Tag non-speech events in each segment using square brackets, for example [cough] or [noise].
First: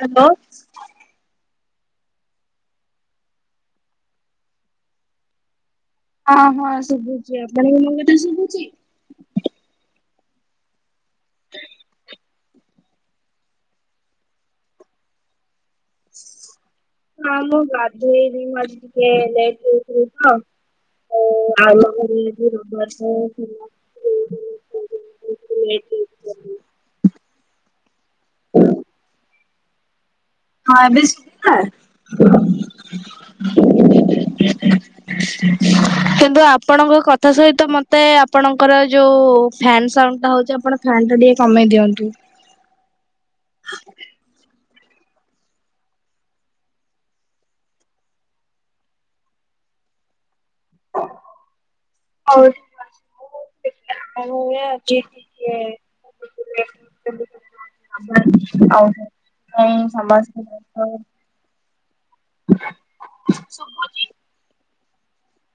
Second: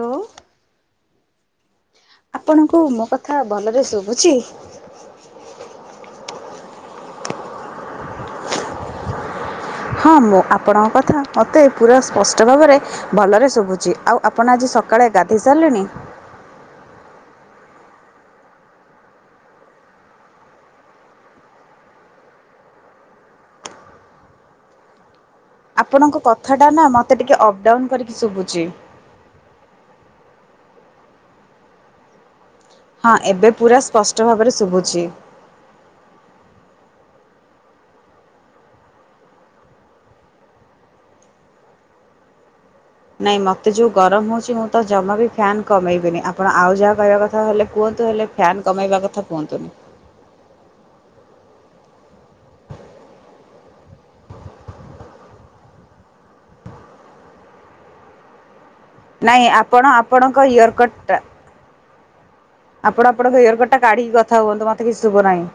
Hello. ଆପଣଙ୍କୁ ମୋ କଥା ଭଲରେ ଶୁଭୁଛି? ଅଁ ହଁ ଶୁଭୁଛି ଆପଣଙ୍କ ମୋ କଥା ଶୁଭୁଛି? ହଁ ମୁଁ ଆପଣଙ୍କ କଥା ମତେ ପୁରା ସ୍ପଷ୍ଟ ଭାବରେ ଭଲରେ ଶୁଭୁଛି। ଆଉ ଆପଣ ଆଜି ସକାଳେ ଗାଧେଇ ସାରିଲେଣି? ନାଁ ମୁଁ ଗାଧେଇନି ମୁଁ ଆଜି ଟିକେ ଲେଟ ରେ ଉଠିଲି ତ। ଅ ଆଉ ର [unintelligible] ଆପଣଙ୍କ କଥାଟା ନା ମତେ ଟିକେ ଅପ୍ ଡାଉନ କରିକି ଶୁବୁଚି। ହଁ ଏବେ ସୁବିଲା? ହଁ ଏବେ ପୁରା ସ୍ପଷ୍ଟ ଭାବରେ ଶୁବୁଚି। [inaudible] କିନ୍ତୁ ଆପଣଙ୍କ କଥା ସହିତ ମୋତେ ଆପଣଙ୍କର ହୋଉ ଫ୍ୟାନ୍ ସାଉଣ୍ଡ ଟା ହଉଛି ଆପଣ ଫ୍ୟାନ୍ ଟା ଟିକେ କମେଇ ଦିଅନ୍ତୁ। ନାଇଁ ମୋତେ ଯେଉଁ ଗରମ ହେଉଛି ମୁଁ ତ ଜମା ବି ଫ୍ୟାନ୍ କମେଇବିନି। ଆପଣ ଆଉ ଯାହା କହିବା କଥା ହେଲେ କୁହନ୍ତୁ ହେଲେ ଫ୍ୟାନ୍ କମାଇବା କଥା କୁହନ୍ତୁନି। ହଉ। ଣ [unintelligible] ଅ ହ। [unintelligible] ନାଇଁ ଆପଣ ଆପଣଙ୍କ ଇୟରକଟ୍ ଟା ଆପଣ ଆପଣଙ୍କ ଇୟରକଡ଼ ଟା କାଢିକି କଥା ହୁଅନ୍ତୁ ମତେ କିଛି ଶୁଭୁ ନାହିଁ।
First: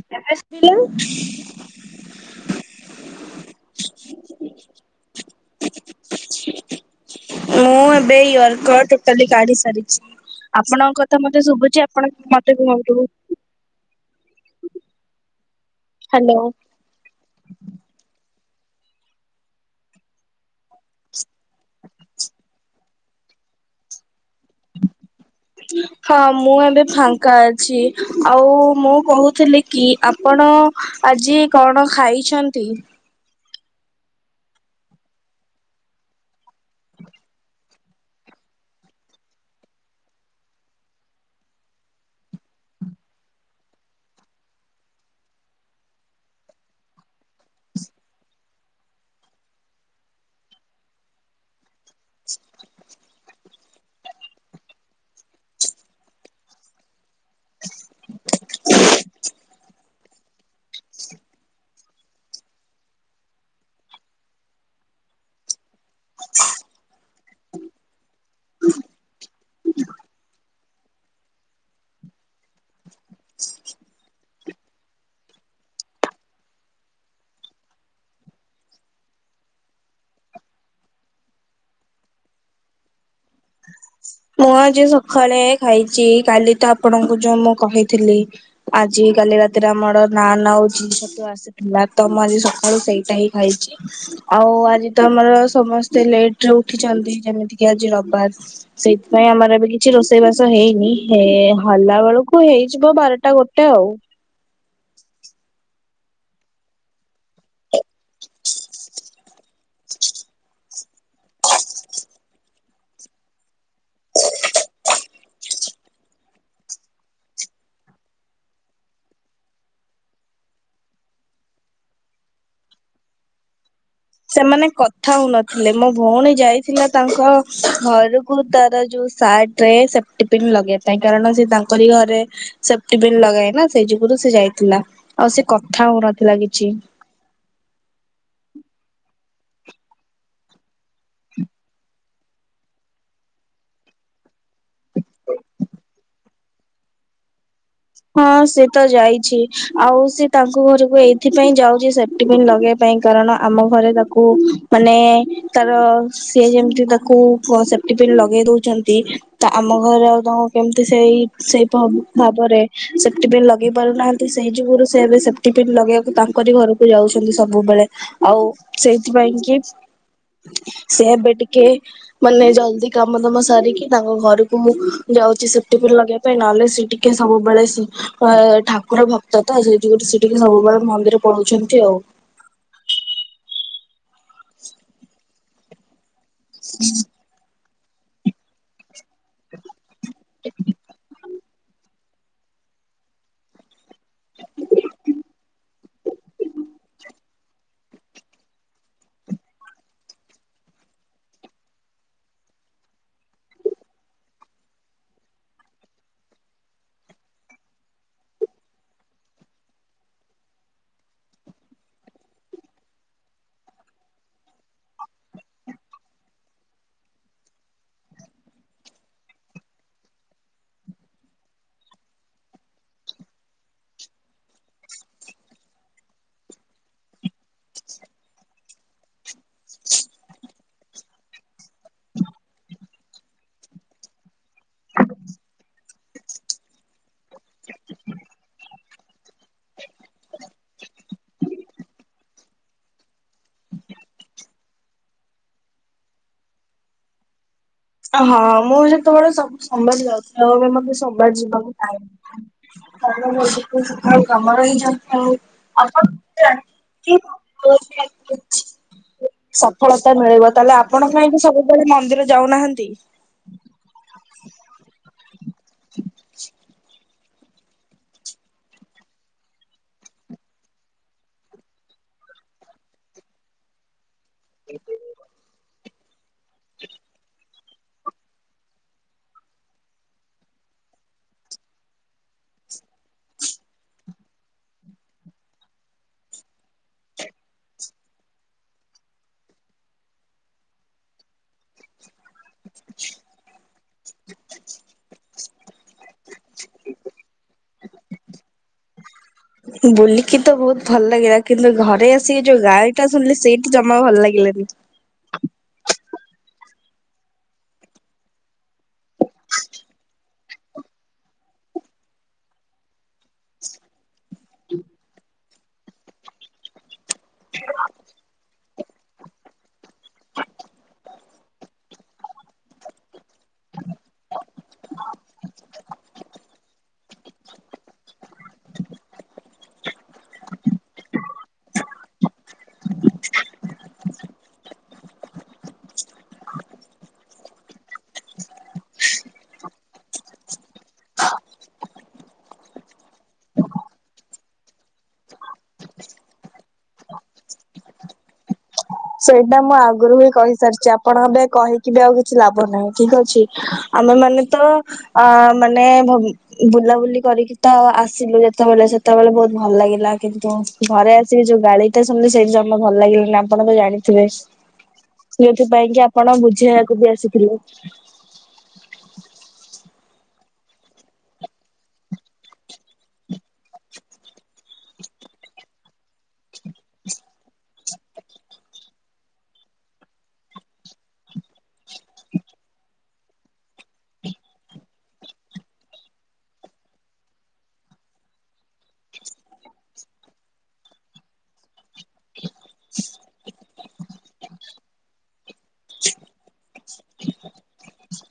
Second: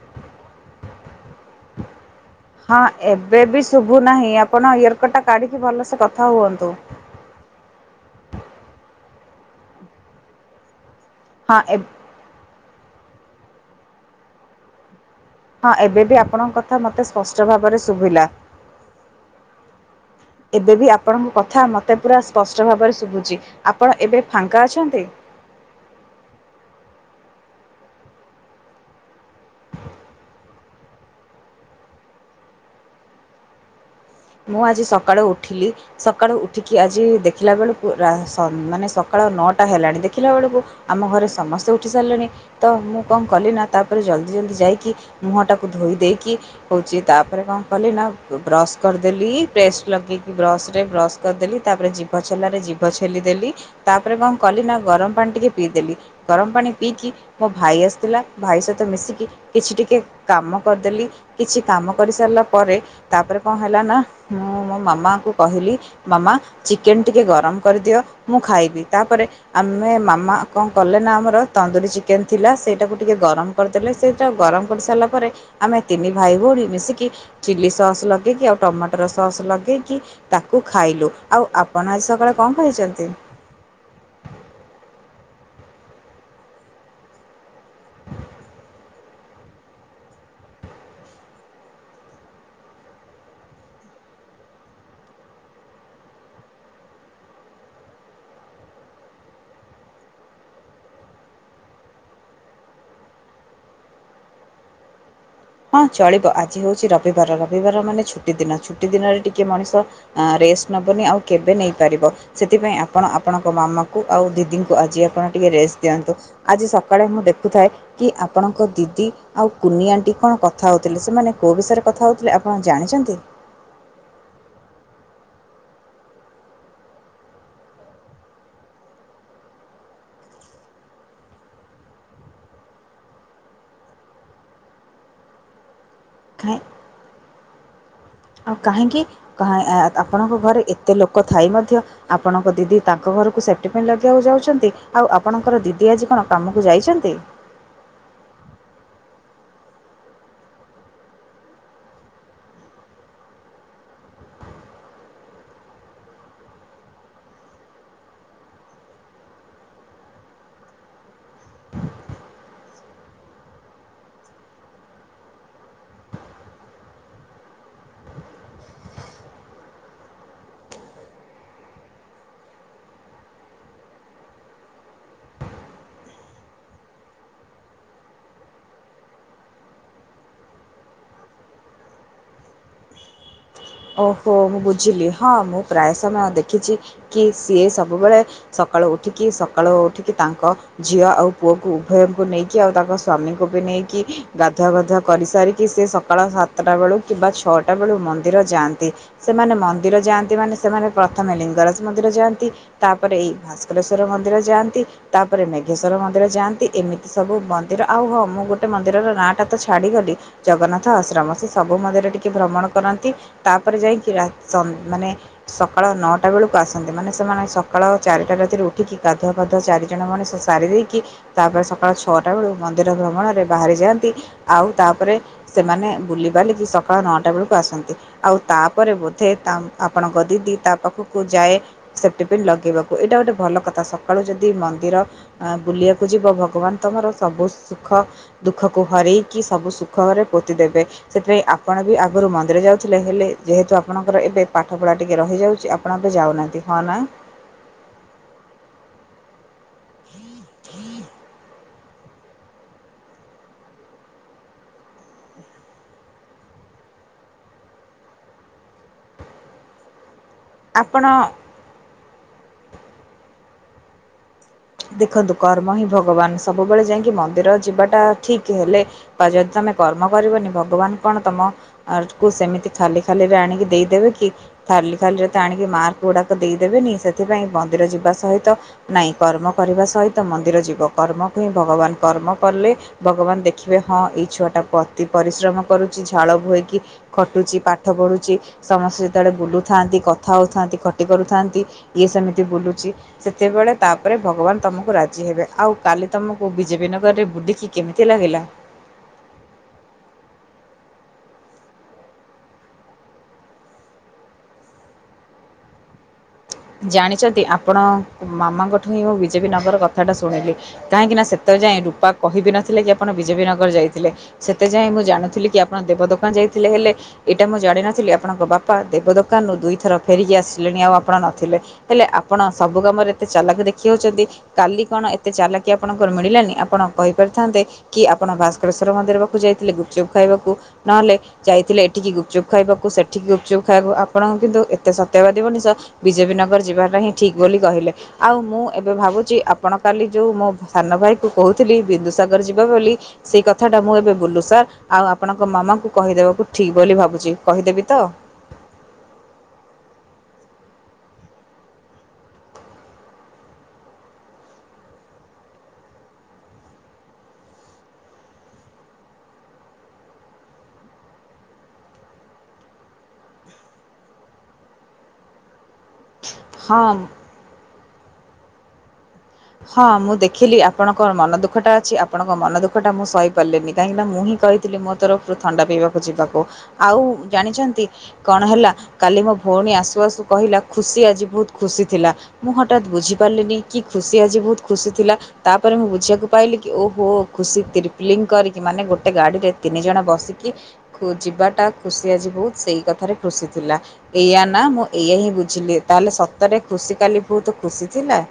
ଏବେ ଶୁବିଲା? ହଁ ଏବେ ବି ଶୁଭୁ ନାହିଁ। ଆପଣ ଇୟରକଟ ଟା କାଢ଼ିକି ଭଲସେ କଥା ହୁଅନ୍ତୁ। ମୁଁ ଏବେ ଇୟରକଟ ଟୋଟାଲି କାଢି ସାରିଚି। ଆପଣଙ୍କ କଥା ମତେ ହଁ ଶୁଭୁଛି ଏବ୍ ଆପଣ ମତେ କୁହନ୍ତୁ? ହଁ ଏବେ ବି ହ୍ୟାଲୋ। ଆପଣଙ୍କ କଥା ମତେ ସ୍ପଷ୍ଟ ଭାବରେ ଶୁଭିଲା। ଏବେ ବି ଆପଣଙ୍କ କଥା ମୋତେ ପୁରା ସ୍ପଷ୍ଟ ଭାବରେ ଶୁଭୁଛି। ଆପଣ ଏବେ ଫାଙ୍କା ଅଛନ୍ତି? ହଁ ମୁଁ ଏବେ ଫାଙ୍କା ଅଛି। ଆଉ ମୁଁ କହୁଥିଲି କି ଆପଣ ଆଜି କଣ ଖାଇଛନ୍ତି? ମୁଁ ଆଜି ସକାଳୁ ଉଠିଲି ସକାଳୁ ଉଠିକି ଆଜି ଦେଖିଲା ବେଳକୁ ରା ସ ମାନେ ସକାଳ ନଅଟା ହେଲାଣି। ଦେଖିଲା ବେଳକୁ ଆମ ଘରେ ସମସ୍ତେ ଉଠି ସାରିଲେଣି। ତ ମୁଁ କଣ କଲି ନା, ତାପରେ ଜଲ୍ଦି ଜଲଦି ଯାଇକି ମୁହଁ ଟାକୁ ଧୋଇ ଦେଇକି, ହଉଛି ତା ତାପରେ କଣ କଲି ନା ବ୍ରସ୍ କରିଦେଲି ପେଷ୍ଟ ଲଗେଇକି ବ୍ରସରେ ବ୍ରସ୍ କରିଦେଲି। ତାପରେ ଜିଭ ଛେଲାରେ ଜିଭ ଛେଲିଦେଲି। ତାପରେ କଣ କଲି ନା ଗରମ ପାଣି ଟିକେ ପିଇଦେଲି। ଗରମ ପାଣି ପିଇକି ମୋ ଭାଇ ଆସିଥିଲା ଭାଇ ସହିତ ମିଶିକି କିଛି ଟିକେ କାମ କରିଦେଲି। କିଛି କାମ କରିସାରିଲା ପରେ ତାପରେ କଣ ହେଲା ନା ମୁଁ ମୋ ମାମାଙ୍କୁ କହିଲି ମାମା ଚିକେନ ଟିକେ ଗରମ କରିଦିଅ ମୁଁ ଖାଇବି। ତାପରେ ଆମେ ମାମା କଣ କଲେ ନା ଆମର ତନ୍ଦୁରୀ ଚିକେନ ଥିଲା। ସେଇଟାକୁ ଟିକେ ଗରମ କରିଦେଲେ ସେଇଟା ଗରମ କରିସାରିଲା ପରେ ଆମେ ତିନି ଭାଇ ଭଉଣୀ ମିଶିକି ଚିଲି ସସ୍ ଲ କିକି ଆଉ ଟମାଟର ସସ୍ ଲଗେଇକି ତାକୁ ଖାଇଲୁ। ଆଉ ଆପଣ ଆଜି ସକାଳେ କଣ ଖାଇଛନ୍ତି? ମୁଁ ଆଜି ସକାଳେ ଖାଇଛି କାଲି ତ ଆପଣଙ୍କୁ ଯୋଉ ମୁଁ କହିଥିଲି। ଆ ଜି କାଲି ରାତିରେ ଆମର ନାନ ଆଉ ଜି ଛତୁ ଆସ ଥିଲା ତ ମୁଁ ଆଜି ସକାଳୁ ସେଇଟା ହିଁ ଖାଇଛି। ଆଉ ଆଜି ତ ଆମର ସମସ୍ତେ ଲେଟ୍ ରେ ଉଠିଛନ୍ତି। ଯେମିତିକ ଆଜି ରବିବାର। ସେଇଥିପାଇଁ ଆମର ଏବେ କିଛି ରୋଷେଇବାସ ହେଇନି, ହେ ହଲା ବେଳକୁ ହେଇଯିବ ବାରଟା ଗୋଟେ ଆଉ। ହଁ ଚଳିବ ଆଜି ହଉଛି ରବିବାର ରବିବାର ମାନେ ଛୁଟି ଦିନ। ଛୁଟି ଦିନରେ ଟିକେ ମଣିଷ ରେଷ୍ଟ ନେବନି ଆଉ କେବେ ନେଇପାରିବ। ସେଥିପାଇଁ ଆପଣ ଆପଣଙ୍କ ମାମାଙ୍କୁ ଆଉ ଦିଦିଙ୍କୁ ଆଜି ଆପଣ ଟିକେ ରେଷ୍ଟ ଦିଅନ୍ତୁ। ଆଜି ସକାଳେ ମୁଁ ଦେଖୁଥାଏ କି ଆପଣଙ୍କ ଦିଦି ଆଉ କୁନି ଆଣ୍ଟି କଣ କଥା ହେଉଥିଲେ ସେମାନେ କେଉଁ ବିଷୟରେ କଥା ହେଉଥିଲେ ଆପଣ ଜାଣିଛନ୍ତି? ସେମାନେ କଥା ହଉନଥିଲେ ମୋ ଭଉଣୀ ଯାଇଥିଲା ତାଙ୍କ ଘରକୁ ତାର ଯୋଉ ସାର୍ଟ ସେଫ୍ଟି ପନ୍ ଲଗେଇବା ପାଇଁ କାରଣ ସେ ତାଙ୍କରି ଘରେ ସେପ୍ଟି ପିନ୍ ଲଗାଏନା ସେଇ ଯୁଗରୁ ସେ ଯାଇଥିଲା ଆଉ ସେ କଥା ହଉନଥିଲା କାହିଁ କିଛି ଆଉ କାହିଁକି ଆପଣଙ୍କ ଘରେ ଏତେ ଲୋକ ଥାଇ ମଧ୍ୟ ଆପଣଙ୍କ ଦିଦି ତାଙ୍କ ଘରକୁ ସେପ୍ ଟି ପିନ୍ ଲଗେଇବାକୁ ଯାଉଛନ୍ତି। ଆଉ ଆପଣଙ୍କର ଦିଦି ଆଜି କଣ କାମକୁ ଯାଇଛନ୍ତି। ହଁ ସେ ତ ଯାଇଛି ଆଉ ସେ ତାଙ୍କ ଘରକୁ ଏଇଥିପାଇଁ ଯାଉଛି ସେଫ୍ଟି ବିନ୍ ଲଗେଇବା ପାଇଁ କାରଣ ଆମ ଘରେ ତାକୁ ମାନେ ତାର ସିଏ ଯେମିତି ତାକୁ ସେପ୍ ଟି ପିନ୍ ଲଗେଇ ଦଉଛନ୍ତି ତ ଆମ ଘରେ ଆଉ ତମ କେମିତି ସେଇ ସେଇପ ଭାବରେ ସେଫ୍ଟି ପିନ୍ ଲଗେଇ ପାରୁନାହାନ୍ତି ସେଇ ଯୁଗରୁ ସେ ଏବେ ସେଫ୍ଟି ପିନ୍ ଲଗେଇବାକୁ ତାଙ୍କରି ଘରକୁ ଯାଉଛନ୍ତି ସବୁବେଳେ ଆଉ ସେଇଥିପାଇଁ କି ସେ ଏବେ ଟିକେ ମାନେ ଜଲ୍ଦି କାମ ଦାମ ସାରିକି ତାଙ୍କ ଘରକୁ ଯାଉଛି ସେଫ୍ଟି ପିନ୍ ଲଗେଇବା ପାଇଁ ନହେଲେ ସେ ଟିକେ ସବୁ ବେଳେ ଠାକୁର ଭକ୍ତ ତ ସେଇ ଯୋଗୁଁ ସେଠିକି ସବୁବେଳେ ମନ୍ଦିର ପଳଉଛନ୍ତି ଆଉ। ଓହୋ ମୁଁ ବୁଝିଲି ହଁ ମୁଁ ପ୍ରାୟ ସମୟ ଦେଖିଛି କି ସିଏ ସବୁବେଳେ ସକାଳୁ ଉଠିକି ସକାଳୁ ଉଠିକି ତାଙ୍କ ଝିଅ ଆଉ ପୁଅକୁ ଉଭୟଙ୍କୁ ନେଇକି ଆଉ ତାଙ୍କ ସ୍ୱାମୀଙ୍କୁ ବି ନେଇକି ଗାଧୁଆ ଗାଧୁଆ କରି ସାରିକି ସେ ସକାଳ ସାତଟା ବେଳୁ କିମ୍ବା ଛଅଟା ବେଳୁ ମନ୍ଦିର ଯାଆନ୍ତି। ସେମାନେ ମନ୍ଦିର ଯାଆନ୍ତି ମାନେ ସେମାନେ ପ୍ରଥମେ ଲିଙ୍ଗରାଜ ମନ୍ଦିର ଯାଆନ୍ତି। ତାପରେ ଏଇ ଭାସ୍କରେଶ୍ଵର ମନ୍ଦିର ଯାଆନ୍ତି ତାପରେ ମେଘେଶ୍ୱର ମନ୍ଦିର ଯାଆନ୍ତି ଏମିତି ସବୁ ମନ୍ଦିର ଆଉ ହଁ ମୁଁ ଗୋଟେ ମନ୍ଦିରର ନାଁଟା ତ ଛାଡ଼ିଗଲି ଜଗନ୍ନାଥ ଆଶ୍ରମ ସେ ସବୁ ମନ୍ଦିରେ ଟିକେ ଭ୍ରମଣ କରନ୍ତି। ତାପରେ ଯାଇକି ରାତି ମାନେ ସକାଳ ନଅଟା ବେଳକୁ ଆସନ୍ତି ମାନେ ସେମାନେ ସକାଳ ଚାରିଟା ରାତିରେ ଉଠିକି ଗାଧୁଆ ପାାଧୁ ଚାରି ଜଣେ [unintelligible] ମଣିଷ ସାରି ଦେଇେଇକି ତାପରେ ସକାଳ ଛଅଟା ବେଳୁ ମନ୍ଦିର ଭ୍ରମଣରେ ବାହାରି ଯାଆନ୍ତି ଆଉ ତାପରେ ସେମାନେ ବୁଲିିବାଲିକି ସକାଳ ନଅଟା ବେଳକୁ ଆସନ୍ତି। ଆଉ ତାପରେ ବୋଧେ ତା ଆପଣଙ୍କ ଦିଦି ତା ପାଖକୁ ଯାଏ ସେଫ୍ଟି ପିନ୍ ଲଗେଇବାକୁ ଏଇଟା ଗୋଟେ ଭଲ କଥା ସକାଳୁ ଯଦି ମନ୍ଦିର ଆ ବୁଲିବାକୁ ଯିବ ଭଗବାନ ତମର ସବୁ ସୁଖ ଦୁଃଖ କୁ ହରେଇକି ସବୁ ସୁଖରେ ପୋତି ଦେବେ ସେଥିପାଇଁ ଆପଣ ବି ଆଗରୁ ମନ୍ଦିର ଯାଉ ଥିଲେ ହେଲେ ଯେହେତୁ ଆପଣଙ୍କର ଏବେ ପାଠପଢ଼ା ଟିକିଏ ରହିଯାଉଛି ଆପଣ ଏବେ ଯାଉନାହାନ୍ତି ହଁ ନା ହଁ ମୁଁ ଯେତେବେଳେ ସବୁ ସୋମବାର ଯାଉଥିଲି ଆଉ ମତେ ସୋମବାର ଯିବାକୁ ଟାଇମ଼ [unintelligible] ତା ବ କାମର ହି ଯ ଆପଣ [unintelligible] [unintelligible] ସଫଳତା ମିଳିବ ତାହେଲେ ଆପଣ କାହିଁକି ସବୁବେଳେ ମନ୍ଦିର ଯାଉନାହାନ୍ତି? ଦେଖନ୍ତୁ କର୍ମ ହିଁ ଭଗବାନ ସବୁବେଳେ ଯାଇକି ମନ୍ଦିର ଯିବାଟା ଠିକ ହେଲେ ବା ଯଦି ତମେ କର୍ମ କରିବନି ଭଗବାନ କଣ ତମ ଆର୍ଥ କୁ ସେମିତି ଖାଲି ଖାଲି ରେ ଆଣିକି ଦେଇଦେବେ କି? ଖାଲି ଖାଲିରେ ତ ଆଣିକି ମାର୍କ ଗୁଡାକ ଦେଇଦେବେନି ସେଥିପାଇଁ ମନ୍ଦିର ଯିବା ସହିତ ନାଇଁ କର୍ମ କରିବା ସହିତ ମନ୍ଦିର ଯିବ କର୍ମକୁ ହିଁ ଭଗବାନ କର୍ମ କଲେ ଭଗବାନ ଦେଖିବେ ହଁ ଏଇ ଛୁଆ ଟାକୁ ଅତି ପରିଶ୍ରମ କରୁଛି ଝାଳ ବୁହାଇକି ଖଟୁଚି ପାଠ ପଢୁଛି ସମସ୍ତେ ଯେତେବେଳେ ବୁଲୁଥାନ୍ତି କଥା ହଉଥାନ୍ତି ଖଟି କରୁଥାନ୍ତି ଇଏ ସେମିତି ବୁଲୁଚି ସେତେବେଳେ ତାପରେ ଭଗବାନ୍ ତମକୁ ରାଜି ହେବେ, ଆଉ କାଲି ତମକୁ ବିଜେପି ନଗରରେ ବୁଲିକି କେମିତି ଲାଗିଲା? [inaudible] ବୁଲିକି ତ ବହୁତ୍ ଭଲ୍ ଲାଗିଲା କିନ୍ତୁ ଘରେ ଆସିକି ଯୋଉ ଗାଳି ଟା ଶୁଣିଲି ସେଇଠି ଜମା ଭଲ୍ ଲାଗିଲାନି। ଜାଣିଛନ୍ତି ଆପଣ ମାମାଙ୍କଠୁ ହିଁ ମୁଁ ବିଜେପି ନଗର କଥାଟା ଶୁଣିଲି। କାହିଁକି ନା ସେତବେଳେ ଯାଏଁ ରୂପା କହିବି ନଥିଲେ କି ଆପଣ ବିଜେପି ନଗର ଯାଇଥିଲେ। ସେତେ ଯାଏଁ ମୁଁ ଜାଣୁଥିଲି କି ଆପଣ ଦେବ ଦୋକାନ ଯାଇଥିଲେ ହେଲେ ଏଇଟା ମୁଁ ଜାଣିନଥିଲି ଆପଣଙ୍କ ବାପା ଦେବ ଦୋକାନରୁୁ ଦୁଇଥର ଫେରିକି ଆସିଲେଣି ଆଉ ଆପଣ ନ ଥିଲେ ହେଲେ ଆପଣ ସବୁ କାମରେ ଏତେ ଚାଲାକ୍ ଦେଖେଇ ହଉଚନ୍ତି, କାଲି କଣ ଏତେ ଚାଲାକ୍ କି ଆପଣଙ୍କର ମିଳିଲାନି ଆପଣ କହିପାରିଥାନ୍ତେ କି ଆପଣ ଭାସ୍କରେଶ୍ଵର ମନ୍ଦିର ପାଖକୁ ଯାଇଥିଲେ ଗୁପଚୁପ୍ ଖାଇବାକୁ ନହେଲେ ଯାଇଥିଲେ ଏଠିକି ଗୁପଚୁପ୍ ଖାଇବାକୁ ସେଠିକି ଗୁପଚୁପ୍ ଖାଇବାକୁ ଆପଣଙ୍କୁ କିନ୍ତୁ ଏତେ ସତ୍ୟବାଦୀ ମଣିଷ ବିଜେପି ନଗର ଯିବାଟା ହିଁ ଠିକ୍ ବୋଲି କହିଲେ। ଆଉ ମୁଁ ଏବେ ଭାବୁଚି ଆପଣ କାଲି ଯୋଉ ମୋ ସାନ ଭାଇ କୁ କହୁଥିଲି ବିନ୍ଦୁସାଗର ଯିବା ବୋଲି। ସେଇ କଥାଟା ମୁଁ ଏବେ ବୁଲୁ ସାର୍ ଆଉ ଆପଣଙ୍କ ମାମାଙ୍କୁ କହିଦେବାକୁ ଠିକ୍ ବୋଲି ଭାବୁଚି, କହିଦେବି ତ? ସେଇଟା ମୁଁ ଆଗରୁ ହିଁ କହିସାରିଚି, ଆପଣ ଏବେ କହିକି ବି ଆଉ କିଛି ଲାଭ ନାହିଁ ଠିକ୍ ଅଛି। ଆମେମାନେ ତ ଅ ମାନେ ଭ ବୁଲାବୁଲି କରିକି ତ ଆସିଲୁ ଯେତବେଳେ ସେତବେଳେ ବହୁତ୍ ଭଲ୍ ଲାଗିଲା କିନ୍ତୁ ଘରେ ଆସିକି ଯୋଉ ଗାଳିଟା ଶୁଣିଲି ସେଇଠି ଜମା ଭଲ୍ ଲାଗିଲାନି ଆପଣ ତ ଜାଣି ଥିବେ ଯେଉଥିପାଇଁ କି ଆପଣ ହଁ ବୁଝେଇବାକୁ ବି ଆସିଥିଲେ। ହଁ ମୁଁ ଦେଖିଲି ଆପଣଙ୍କ ମନ ଦୁଃଖ ଟା ଅଛି ଆପଣଙ୍କ ମନ ଦୁଃଖ ଟା ମୁଁ ସହିପାରିଲିନି କାହିଁକି ନା ମୁଁ ହିଁ କହିି ଥିଲି ମୋ ତରଫରୁ ଥଣ୍ଡା ପିଇବାକୁ ଯିବାକୁ, ଆଉ ଜାଣିଛନ୍ତି କଣ ହେଲା କାଲି ମୋ ଭଉଣୀ ଆସୁ-ଆସୁ କହିଲା ଖୁସି ଆଜି ବହୁତ୍ ଖୁସି ଥିଲା। ମୁଁ ହଟାତ୍ ବୁଝି ପାରିଲିନି କି ଖୁସି ଆଜି ବହୁତ୍ ଖୁସି ଥିଲା। ତାପରେ ମୁଁ ବୁଝିବାକୁ ପାଇଲି କି ଓହୋ ଖୁସି ଟ୍ରିପ୍ଲିଂ କରିକି ମାନେ ଗୋଟେ ଗାଡିରେ ତିନି ଜଣ ବସିକି ଯିବାଟା ଖୁସି ଆଜି ବହୁତ୍ ସେଇ କଥାରେ ଖୁସି ଥିଲା ଏଇଆ ନା ମୁଁ ଏଇଆ ହିଁ ବୁଝିଲି ତାହେଲେ ସତରେ ଖୁସି କାଲି ବହୁତ୍ ଖୁସି ଥିଲା?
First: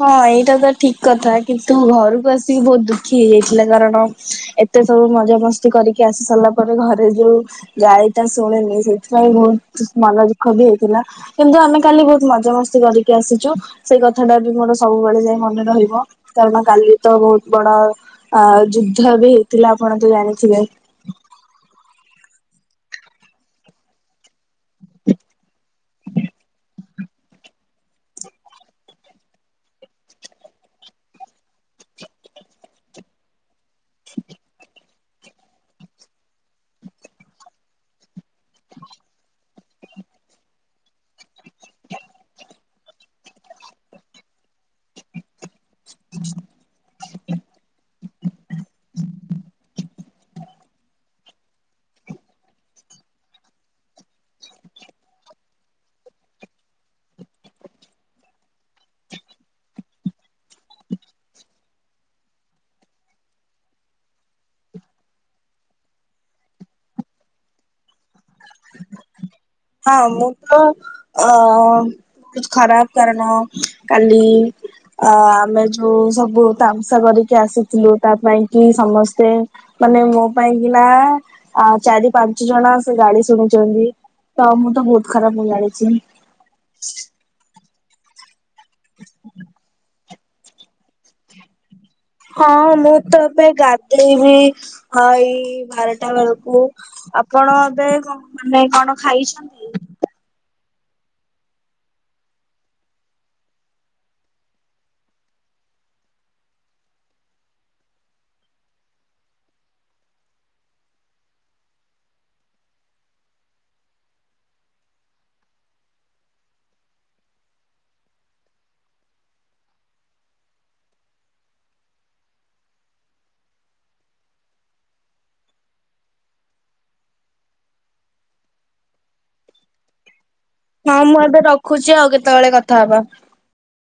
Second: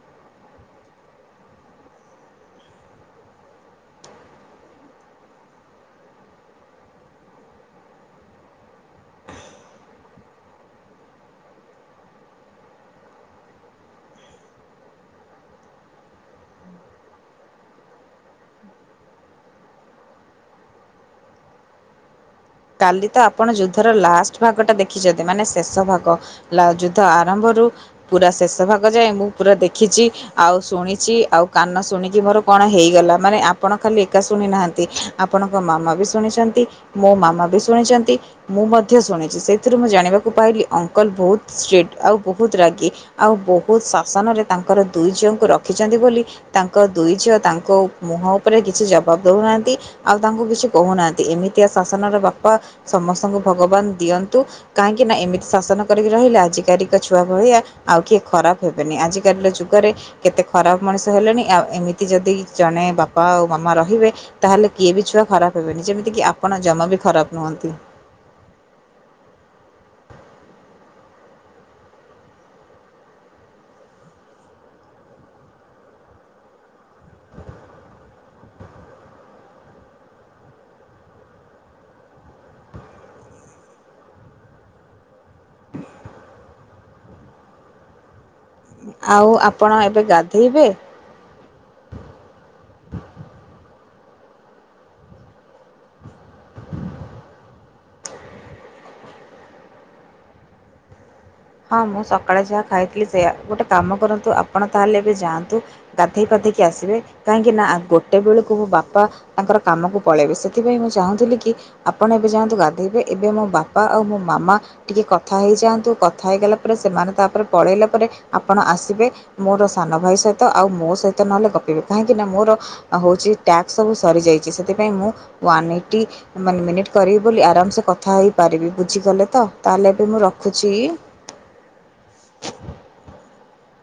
ହଁ ଏଇଟା ତ ଠିକ୍ କଥା କିନ୍ତୁ ଘରକୁ ଆସିକି ବହୁତ୍ ଦୁଃଖୀ ହେଇଯାଇଥିଲା କାରଣ ଏ ତେ ସବୁ ମଜାମସ୍ତି କରିକି ଆସି ସାରିଲା ପରେ ଘରେ ଯୋଉ ଗାଳି ଟା ଶୁଣିଲି ସେଇଥିପାଇଁ ବହୁତ୍ ମନ ଦୁଃଖ ବି ହେଇଥିଲା। କିନ୍ତୁ ଆମେ କାଲି ବହୁତ୍ ମଜା ମସ୍ତି କରିକି ଆସିଚୁ, ସେଇ କଥା ଟା ବି ମୋର ସବୁବେଳେ ଯାଏ ମନେ ରହିବ। କାରଣ କାଲି ତ ବହୁତ୍ ବଡ ଅ ଯୁଦ୍ଧ ବି ହେଇଥିଲା ଆପଣ ତ ଜାଣିଥିବେ। କାଲି ତ ଆପଣ ଯୁଦ୍ଧର ଲାଷ୍ଟ ଭାଗ ଟା ଦେଖିଚନ୍ତି ମାନେ ଶେଷ ଭାଗ। ଲା ଯୁଦ୍ଧ ଆରମ୍ଭରୁ ପୁରା ଶେଷ ଭାଗ ଯାଏ ମୁଁ ପୁରା ଦେଖିଚି। ଆଉ ଶୁଣିଚି ଆଉ କାନ ଶୁଣିକି ମୋର କଣ ହେଇଗଲା, ମାନେ ଆପଣ ଖାଲି ଏକା ଶୁଣି ନାହାନ୍ତି। ଆପଣଙ୍କ ମାମା ବି ଶୁଣିଛନ୍ତି ମୋ ମାମା ବି ଶୁଣିଚନ୍ତି। ମୁଁ ମଧ୍ୟ ଶୁଣିଚି ସେଇଥିରୁ ମୁଁ ଜାଣିବାକୁ ପାଇଲି ଅଙ୍କଲ୍ ବହୁତ୍ ଷ୍ଟ୍ରିକ୍ଟ ଆଉ ବହୁତ୍ ରାଗି। ଆଉ ବହୁତ୍ ଶାସନରେ ତାଙ୍କର ଦୁଇ ଝିଅଙ୍କୁ ରଖିଚନ୍ତି ବୋଲି ତାଙ୍କ ଦୁଇ ଝିଅ ତାଙ୍କ ମୁହଁ ଉପରେ କିଛି ଜବାବ୍ ଦଉନାହାନ୍ତି। ଆଉ ତାଙ୍କୁ କିଛି କହୁନାହାନ୍ତି, ଏମିତିଆ ଶାସନର ବାପା ସମସ୍ତଙ୍କୁ ଭଗବାନ୍ ଦିଅନ୍ତୁ। କାହିଁକି ନା ଏମିତି ଶାସନ କରିକି ରହିଲେ ଆଜିକାରିକା ଛୁଆ ଭଳିଆ ଆଉ କିଏ ଖରାପ୍ ହେବେନି, ଆଜିକାଲିର ଯୁଗରେ କେତେ ଖରାପ୍ ମଣିଷ ହେଲେଣି ଆଉ ଏମିତି ଯଦି ଜଣେ ବାପା ଆଉ ମାମା ରହିବେ ତାହେଲେ କିଏ ବି ଛୁଆ ଖରାପ୍ ହେବେନି, ଯେମିତିକିି ଆପଣ ଜମା ବି ଖରାପ୍ ନୁହଁନ୍ତି। ହଁ ମୁଁ ତ ଅ ଖରାପ୍ କାରଣ କାଲି ଆ ଆମେ ଯୋଉ ସବୁ ତାମ୍ସା କରିକି ଆସିଥିଲୁ ତା ପାଇଁକି ସମସ୍ତେ ମାନେ ମୋ ପାଇଁ କିନା ଆ ଚାରି ପାଞ୍ଚ ଜଣ ସେ ଗାଳି ଶୁଣିଚନ୍ତି। ତ ମୁଁ ତ ବହୁତ ଖରାପ ମୁଁ ଜାଣିଚି। ଆଉ ଆପଣ ଏବେ ଗାଧେଇବେ? ହଁ ମୁଁ ତ ଏବେ ଗାଧେଇବି ହଇ ବାରଟା ବେଳକୁ। ଆପଣ ଏବେ କ ମାନେ କଣ ଖାଇଛନ୍ତି? ହଁ ମୁଁ ସକାଳେ ଯାହା ଖାଇଥିଲି ସେୟା ଗୋଟେ କାମ କରନ୍ତୁ ଆପଣ ତାହେଲେ ଏବେ ଯାଆନ୍ତୁ ଗାଧେଇ ପାଧେଇକି ଆସିବେ କାହିଁକି ନା ଗୋଟେ ବେଳକୁ ବାପା ତାଙ୍କର କାମକୁ ପଳେଇବେ ସେଥିପାଇଁ ମୁଁ ଚାହୁଁଥିଲି କି ଆପଣ ଏବେ ଯାଆନ୍ତୁ ଗାଧେଇବେ ଏବେ ମୋ ବାପା ଆଉ ମୋ ମାମା ଟିକେ କଥା ହେଇଯାଆନ୍ତୁ କ କଥା ହେଇଗଲା ପରେ ସେମାନେ ତାପରେ ପଳେଇଲା ପରେ ଆପଣ ଆସିବେ। ମୋର ସାନ ଭାଇ ସହିତ ଆଉ ମୋ ସହିତ ନହେଲେ ଗପିବେ କାହିଁକି ନା ମୋର ହଉଛି ଟ୍ୟାକ୍ସ ସବୁ ସରିଯାଇଛି ସେଥିପାଇଁ ମୁଁ ୱାନ୍ ଏଇଟି ମାନେ ମିନିଟ କରିବି ବୋଲି ଆରାମସେ କଥା ହେଇପାରିବି ବୁଝିଗଲେ ତ ତାହେଲେ ଏବେ ମୁଁ ରଖୁଛି। ହଁ ମୁଁ ଏବେ ରଖୁଛି ଆଉ କେତେବେଳେ କଥା ହବା।